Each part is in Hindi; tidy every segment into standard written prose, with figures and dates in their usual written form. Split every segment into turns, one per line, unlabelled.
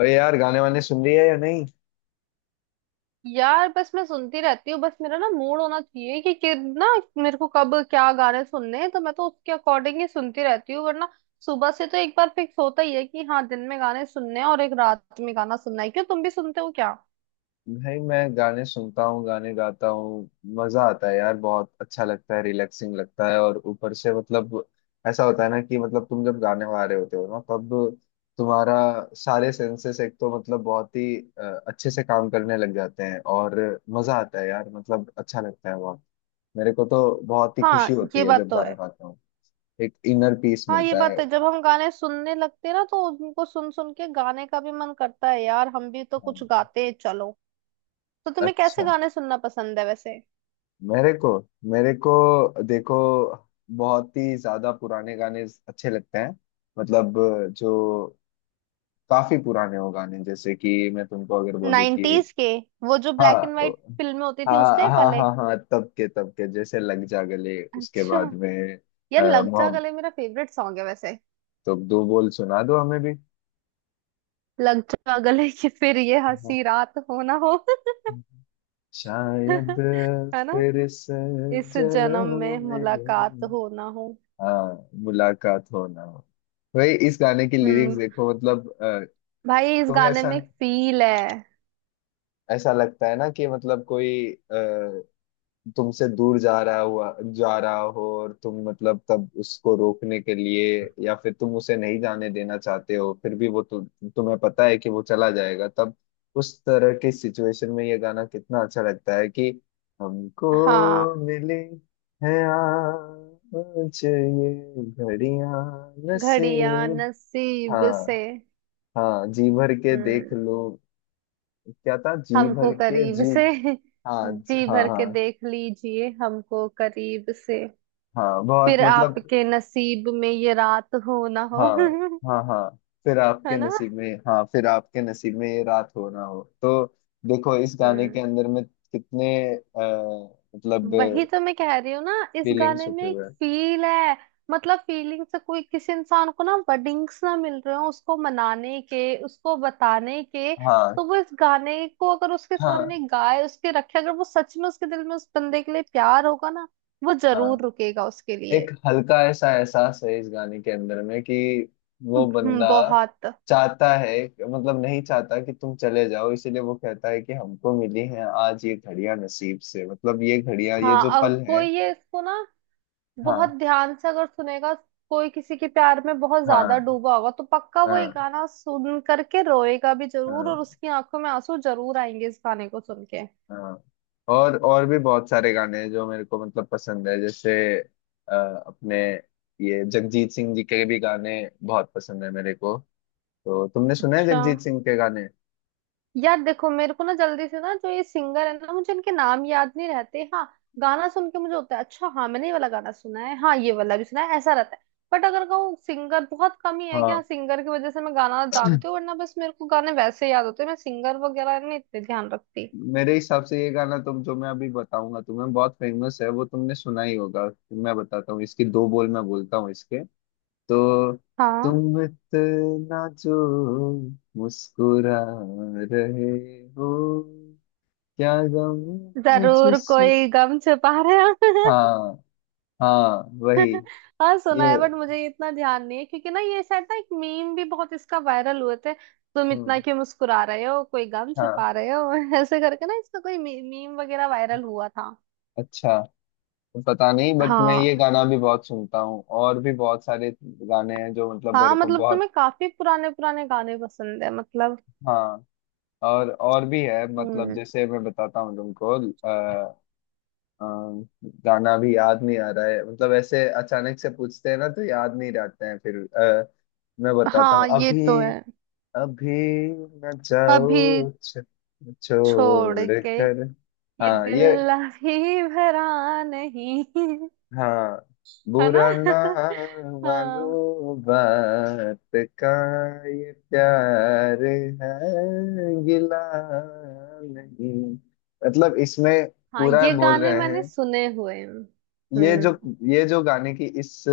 और यार गाने वाने सुन रही है या नहीं?
यार बस मैं सुनती रहती हूँ। बस मेरा ना मूड होना चाहिए कि ना मेरे को कब क्या गाने सुनने हैं, तो मैं तो उसके अकॉर्डिंग ही सुनती रहती हूँ। वरना सुबह से तो एक बार फिक्स होता ही है कि हाँ दिन में गाने सुनने हैं और एक रात में गाना सुनना है। क्यों, तुम भी सुनते हो क्या?
भाई मैं गाने सुनता हूँ, गाने गाता हूँ। मजा आता है यार, बहुत अच्छा लगता है, रिलैक्सिंग लगता है। और ऊपर से मतलब ऐसा होता है ना कि मतलब तुम जब गाने गा रहे होते हो ना, तब तुम्हारा सारे सेंसेस एक तो मतलब बहुत ही अच्छे से काम करने लग जाते हैं। और मजा आता है यार, मतलब अच्छा लगता है बहुत। मेरे को तो बहुत ही खुशी
हाँ,
होती
ये
है
बात
जब
तो
गाने
है।
गाता हूँ। एक इनर पीस
हाँ ये
मिलता है।
बात है, जब हम गाने सुनने लगते हैं ना तो उनको सुन सुन के गाने का भी मन करता है, यार हम भी तो
हाँ।
कुछ गाते हैं चलो। तो तुम्हें कैसे
अच्छा,
गाने सुनना पसंद है वैसे?
मेरे को मेरे को देखो, बहुत ही ज्यादा पुराने गाने अच्छे लगते हैं। मतलब जो काफी पुराने हो गाने, जैसे कि मैं तुमको अगर बोलूँ कि
90s के, वो जो ब्लैक
हाँ
एंड व्हाइट फिल्में होती थी उस
हाँ
टाइप
हाँ
वाले।
हाँ, हाँ तब के, तब के जैसे लग जा गले। उसके
अच्छा।
बाद में
यार लग जा
मोहम,
गले मेरा फेवरेट सॉन्ग है वैसे।
तो दो बोल सुना दो हमें भी।
लग जा गले कि फिर ये
हाँ।
हंसी रात हो ना हो।
शायद
है ना।
फिर से
इस जन्म में
जन्म
मुलाकात
में।
हो ना हो।
हाँ, मुलाकात हो ना हो। भाई, इस गाने की लिरिक्स
हम्म।
देखो मतलब
भाई इस
तुम्हें
गाने
ऐसा
में फील है।
ऐसा लगता है ना कि मतलब कोई तुमसे दूर जा रहा हो, और तुम मतलब तब उसको रोकने के लिए, या फिर तुम उसे नहीं जाने देना चाहते हो, फिर भी तुम्हें पता है कि वो चला जाएगा। तब उस तरह की सिचुएशन में ये गाना कितना अच्छा लगता है कि हमको
हाँ,
मिले है आज ये घड़ियां
घड़ियां
नसीब।
नसीब से।
हाँ, हाँ जी भर के देख
हम्म।
लो। क्या था जी
हमको
भर के
करीब
जी।
से।
हाँ ज-
जी
हाँ
भर के
हाँ।
देख लीजिए हमको करीब से।
हाँ बहुत
फिर
मतलब।
आपके नसीब में ये रात हो ना हो।
हाँ हाँ हाँ, फिर
है
आपके
ना।
नसीब में, हाँ फिर आपके नसीब में ये रात हो ना हो तो। देखो, इस गाने के
हम्म,
अंदर में कितने मतलब
वही तो मैं कह रही हूँ ना। इस
फीलिंग्स
गाने में
छुपे
एक
हुए हैं।
फील है। मतलब फीलिंग से कोई किसी इंसान को ना वर्डिंग्स ना मिल रहे हो उसको मनाने के, उसको बताने के,
हाँ
तो वो इस गाने को अगर उसके सामने
हाँ
गाए, उसके रखे, अगर वो सच में उसके दिल में उस बंदे के लिए प्यार होगा ना वो
हाँ।
जरूर रुकेगा उसके लिए।
एक हल्का ऐसा एहसास है इस गाने के अंदर में कि वो बंदा
बहुत।
चाहता है, मतलब नहीं चाहता कि तुम चले जाओ। इसीलिए वो कहता है कि हमको मिली है आज ये घड़ियां नसीब से। मतलब ये घड़ियां, ये
हाँ
जो
अब
पल है।
कोई ये इसको ना बहुत
हाँ
ध्यान से अगर सुनेगा, कोई किसी के प्यार में बहुत ज्यादा
हाँ
डूबा होगा, तो पक्का वो ये
हाँ
गाना सुन करके रोएगा भी जरूर और
हाँ
उसकी आंखों में आंसू जरूर आएंगे इस गाने को सुन के।
हाँ। और भी बहुत सारे गाने हैं जो मेरे को मतलब पसंद है। जैसे अ, अपने ये जगजीत सिंह जी के भी गाने बहुत पसंद है मेरे को। तो तुमने सुना है
अच्छा।
जगजीत सिंह के गाने?
यार देखो मेरे को ना जल्दी से ना जो ये सिंगर है ना मुझे इनके नाम याद नहीं रहते, हाँ गाना सुन के मुझे होता है अच्छा हाँ मैंने ये वाला गाना सुना है, हाँ ये वाला भी सुना है, ऐसा रहता है। बट अगर कहूँ सिंगर बहुत कम ही है कि हाँ
हाँ,
सिंगर की वजह से मैं गाना जानती हूँ, वरना बस मेरे को गाने वैसे याद होते हैं, मैं सिंगर वगैरह नहीं इतने ध्यान रखती।
मेरे हिसाब से ये गाना, तुम जो मैं अभी बताऊंगा तुम्हें, बहुत फेमस है, वो तुमने सुना ही होगा। मैं बताता हूँ, इसकी दो बोल मैं बोलता हूँ इसके। तो
हाँ
तुम इतना जो मुस्कुरा रहे हो, क्या गम है
जरूर
जिस।
कोई गम छुपा रहे हो।
हाँ, हाँ वही
हाँ सुना
ये।
है, बट मुझे इतना ध्यान नहीं है, क्योंकि ना ये शायद ना एक मीम भी बहुत इसका वायरल हुए थे। तुम इतना
हम्म।
क्यों मुस्कुरा रहे हो, कोई गम
हाँ।
छुपा रहे हो, ऐसे करके ना इसका कोई मीम वगैरह वायरल हुआ था।
अच्छा, पता नहीं बट मैं ये
हाँ,
गाना भी बहुत सुनता हूँ। और भी बहुत सारे गाने हैं जो मतलब
हाँ
मेरे को
मतलब
बहुत।
तुम्हें काफी पुराने पुराने गाने पसंद है मतलब।
हाँ, और भी है मतलब,
हम्म।
जैसे मैं बताता हूँ तुमको। अ, गाना भी याद नहीं आ रहा है। मतलब ऐसे अचानक से पूछते हैं ना तो याद नहीं रहते हैं। फिर मैं बताता हूँ
हाँ ये तो
अभी।
है।
अभी न
अभी
जाओ
छोड़
छोड़
के
कर।
ये
हाँ ये।
दिल अभी भरा नहीं।
हाँ,
है ना।
बुरा ना
हाँ,
मानो बात का, ये प्यार है, गिला नहीं। मतलब इसमें
हाँ
पूरा
ये
बोल
गाने
रहे
मैंने
हैं।
सुने हुए हैं।
ये जो
हम्म।
ये जो गाने की इस,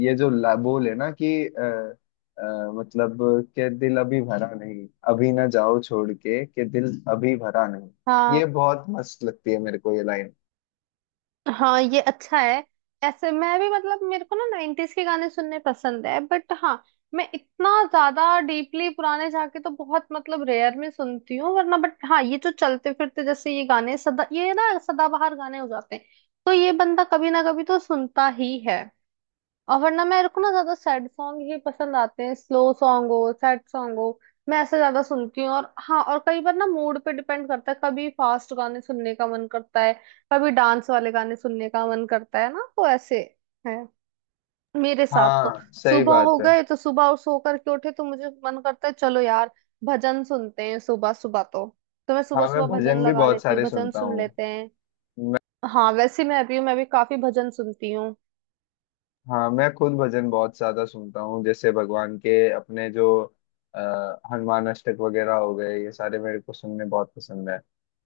बोल है ना कि मतलब, के दिल अभी भरा नहीं, अभी ना जाओ छोड़ के दिल अभी भरा नहीं। ये
हाँ।
बहुत मस्त लगती है मेरे को ये लाइन।
हाँ ये अच्छा है। ऐसे मैं भी मतलब मेरे को ना 90s के गाने सुनने पसंद है, बट हाँ मैं इतना ज्यादा डीपली पुराने जाके तो बहुत मतलब रेयर में सुनती हूँ वरना। बट हाँ ये जो चलते फिरते जैसे ये गाने सदा ये ना सदाबहार गाने हो जाते हैं तो ये बंदा कभी ना कभी तो सुनता ही है। और वरना मेरे को ना ज्यादा सैड सॉन्ग ही पसंद आते हैं, स्लो सॉन्ग हो सैड सॉन्ग हो, मैं ऐसे ज्यादा सुनती हूँ। और हाँ और कई बार ना मूड पे डिपेंड करता है, कभी फास्ट गाने सुनने का मन करता है, कभी डांस वाले गाने सुनने का मन करता है ना, तो ऐसे है मेरे साथ तो।
हाँ, सही
सुबह
बात
हो
है।
गए तो सुबह, और सो करके उठे तो मुझे मन करता है चलो यार भजन सुनते हैं सुबह सुबह, तो मैं सुबह
हाँ मैं
सुबह भजन
भजन भी
लगा
बहुत
लेती हूँ,
सारे
भजन
सुनता
सुन
हूँ।
लेते हैं।
मैं,
हाँ वैसे मैं भी काफी भजन सुनती हूँ।
हाँ, मैं खुद भजन बहुत ज्यादा सुनता हूँ। जैसे भगवान के अपने जो आ, हनुमान अष्टक वगैरह हो गए, ये सारे मेरे को सुनने बहुत पसंद है।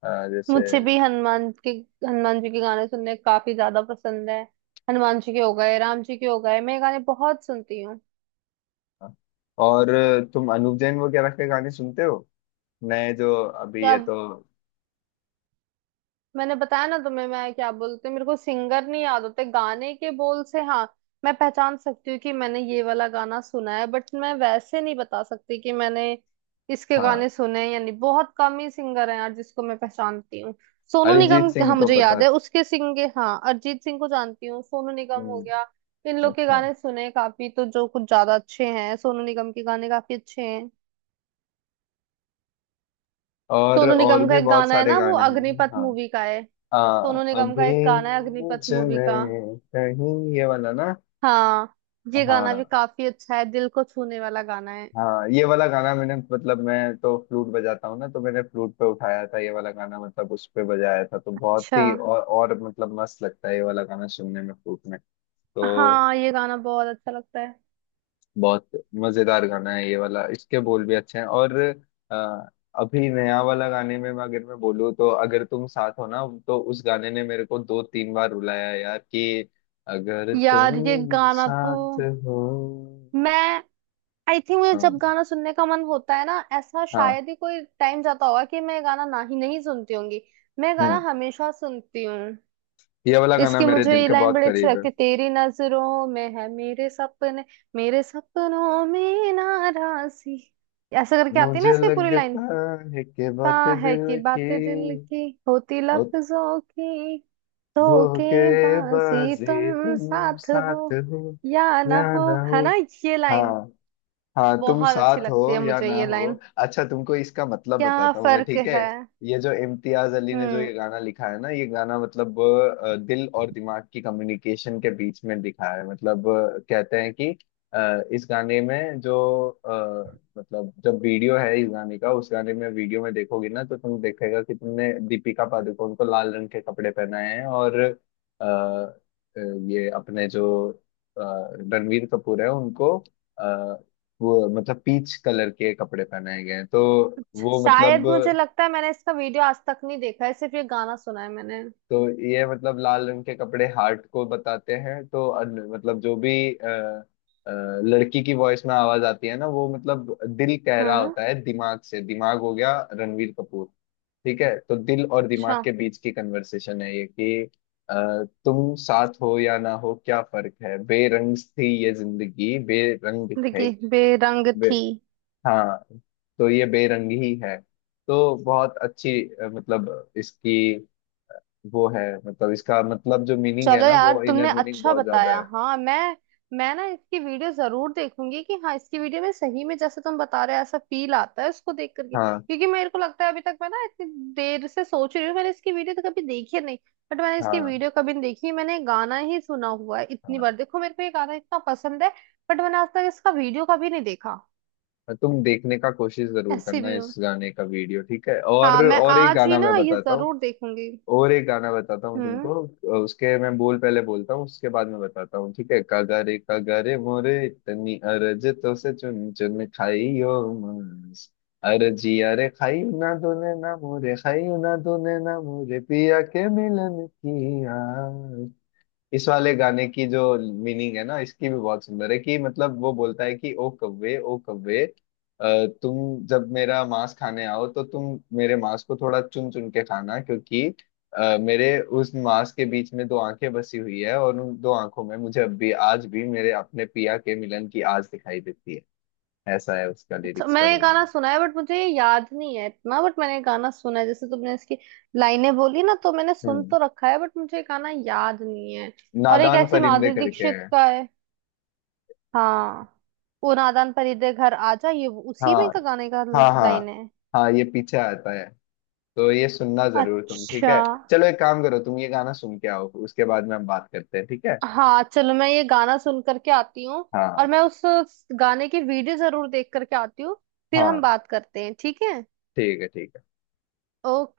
जैसे
मुझे भी हनुमान के, हनुमान जी के गाने सुनने काफी ज्यादा पसंद है। हनुमान जी के हो गए, राम जी के हो गए, मैं ये गाने बहुत सुनती हूँ।
अ, और तुम अनूप जैन वगैरह के गाने सुनते हो, नए जो अभी
या
ये तो?
मैंने बताया ना तुम्हें, मैं क्या बोलते मेरे को सिंगर नहीं याद होते, गाने के बोल से हाँ मैं पहचान सकती हूँ कि मैंने ये वाला गाना सुना है, बट मैं वैसे नहीं बता सकती कि मैंने इसके
हाँ,
गाने सुने हैं या नहीं। बहुत कम ही सिंगर हैं यार जिसको मैं पहचानती हूँ। सोनू
अरिजीत
निगम
सिंह
हाँ
को
मुझे
पता।
याद है, उसके सिंगे हाँ, अरिजीत सिंह को जानती हूँ, सोनू निगम हो
हम्म।
गया। इन लोग के
अच्छा,
गाने सुने काफी, तो जो कुछ ज्यादा अच्छे हैं सोनू निगम के गाने काफी अच्छे हैं। सोनू
और
निगम का
भी
एक
बहुत
गाना है
सारे
ना वो
गाने हैं।
अग्निपथ
हाँ।
मूवी का है।
आ,
सोनू निगम का
अभी
एक गाना है अग्निपथ
मुझ
मूवी का।
में कहीं ये वाला ना।
हाँ ये गाना भी
हाँ
काफी अच्छा है, दिल को छूने वाला गाना है।
हाँ, ये वाला गाना मैंने मतलब, मैं तो फ्लूट बजाता हूँ ना तो मैंने फ्लूट पे उठाया था ये वाला गाना, मतलब उस पे बजाया था। तो बहुत
अच्छा।
ही और मतलब मस्त लगता है ये वाला गाना सुनने में फ्लूट में तो।
हाँ ये गाना बहुत अच्छा लगता है।
बहुत मजेदार गाना है ये वाला, इसके बोल भी अच्छे हैं। और अ, अभी नया वाला गाने में, मैं अगर मैं बोलूँ तो, अगर तुम साथ हो ना, तो उस गाने ने मेरे को दो तीन बार रुलाया है यार कि अगर
यार ये
तुम
गाना तो
साथ हो।
मैं, आई थिंक मुझे जब
हाँ
गाना सुनने का मन होता है ना ऐसा
हाँ।
शायद ही कोई टाइम जाता होगा कि मैं ये गाना ना ही नहीं सुनती होंगी। मैं ये गाना
हम्म।
हमेशा सुनती हूँ।
ये वाला गाना
इसकी
मेरे
मुझे
दिल
ये
के
लाइन
बहुत
बड़ी अच्छी
करीब है।
लगती है, तेरी नजरों में है मेरे सपने, मेरे सपनों में नाराजी, ऐसा करके आती है ना
मुझे
इसकी पूरी
लगता
लाइन।
है कि
ता
बात
है कि
दिल की।
बातें दिल की होती
ओ,
लफ्जों की धोखेबाजी,
धोखेबाजी,
तुम
तुम
साथ
साथ
हो
हो
या ना
या
हो।
ना हो।
है ना ये
हाँ,
लाइन,
हाँ तुम
बहुत अच्छी
साथ हो
लगती है
या
मुझे
ना
ये
हो।
लाइन।
अच्छा, तुमको इसका मतलब
क्या
बताता हूँ मैं,
फर्क
ठीक है?
है।
ये जो इम्तियाज अली ने जो
हम्म।
ये गाना लिखा है ना, ये गाना मतलब दिल और दिमाग की कम्युनिकेशन के बीच में लिखा है। मतलब कहते हैं कि इस गाने में जो मतलब जब वीडियो है इस गाने का, उस गाने में वीडियो में देखोगी ना तो तुम देखेगा कि तुमने दीपिका पादुकोण को लाल रंग के कपड़े पहनाए हैं, और ये अपने जो अ, रणवीर कपूर है उनको वो मतलब पीच कलर के कपड़े पहनाए गए हैं। तो वो मतलब,
शायद मुझे लगता है मैंने इसका वीडियो आज तक नहीं देखा है, सिर्फ ये गाना सुना है मैंने।
तो ये मतलब लाल रंग के कपड़े हार्ट को बताते हैं। तो मतलब जो भी लड़की की वॉइस में आवाज आती है ना, वो मतलब दिल कह रहा
हम्म।
होता है दिमाग से, दिमाग हो गया रणवीर कपूर, ठीक है? तो दिल और
अच्छा।
दिमाग के बीच की कन्वर्सेशन है ये कि तुम साथ हो या ना हो, क्या फर्क है, बेरंग थी ये जिंदगी, बेरंग
देखिए बेरंग
है।
थी।
हाँ, तो ये बेरंगी ही है। तो बहुत अच्छी मतलब इसकी वो है, मतलब इसका मतलब जो मीनिंग है
चलो
ना,
यार
वो
तुमने
इनर मीनिंग
अच्छा
बहुत ज्यादा
बताया,
है।
हाँ मैं ना इसकी वीडियो जरूर देखूंगी कि हाँ इसकी वीडियो में सही में जैसे तुम बता रहे हो ऐसा फील आता है उसको देख करके,
हाँ
क्योंकि मेरे को लगता है अभी तक मैं ना इतनी देर से सोच रही हूँ मैंने इसकी वीडियो तो कभी देखी नहीं। बट मैंने इसकी
हाँ
वीडियो कभी नहीं देखी, मैंने गाना ही सुना हुआ है, इतनी
हाँ।
बार देखो मेरे को ये गाना इतना पसंद है बट मैंने आज तक इसका वीडियो कभी नहीं देखा।
और तुम देखने का कोशिश जरूर
ऐसी
करना
भी हूँ।
इस गाने का वीडियो, ठीक है?
हाँ मैं
और एक
आज ही
गाना मैं
ना ये
बताता हूँ,
जरूर देखूंगी।
और एक गाना बताता हूँ
हम्म।
तुमको। उसके मैं बोल पहले बोलता हूँ, उसके बाद में बताता हूँ, ठीक है? कगरे कगरे मोरे इतनी अरज तो से, चुन चुन खाइयो मांस, अरजिया रे, खाइयो ना दोने ना मोरे, खाइयो ना दोने ना मोरे पिया के मिलन की आस। इस वाले गाने की जो मीनिंग है ना, इसकी भी बहुत सुंदर है कि मतलब वो बोलता है कि ओ कव्वे, ओ कव्वे, तुम जब मेरा मांस खाने आओ तो तुम मेरे मांस को थोड़ा चुन चुन के खाना, क्योंकि मेरे उस मांस के बीच में दो आंखें बसी हुई है, और उन दो आंखों में मुझे अब भी, आज भी मेरे अपने पिया के मिलन की आज दिखाई देती है। ऐसा है उसका
अच्छा
लिरिक्स का
मैंने ये
मीनिंग।
गाना सुना है बट मुझे ये याद नहीं है इतना, बट मैंने ये गाना सुना है, जैसे तुमने इसकी लाइनें बोली ना तो मैंने सुन
हम्म,
तो रखा है, बट मुझे ये गाना याद नहीं है। और एक
नादान
ऐसी
परिंदे
माधुरी
करके
दीक्षित
है।
का है। हाँ वो नादान परीदे घर आजा, ये उसी में
हाँ
का गाने का
हाँ
लाइन
हाँ,
है।
हाँ ये पीछे आता है। तो ये सुनना जरूर तुम, ठीक
अच्छा।
है? चलो, एक काम करो, तुम ये गाना सुन के आओ, उसके बाद में हम बात करते हैं, ठीक है?
हाँ चलो मैं ये गाना सुन करके आती हूँ और
हाँ,
मैं उस गाने की वीडियो जरूर देख करके आती हूँ, फिर हम
हाँ
बात करते हैं ठीक है।
ठीक है, ठीक है।
ओके।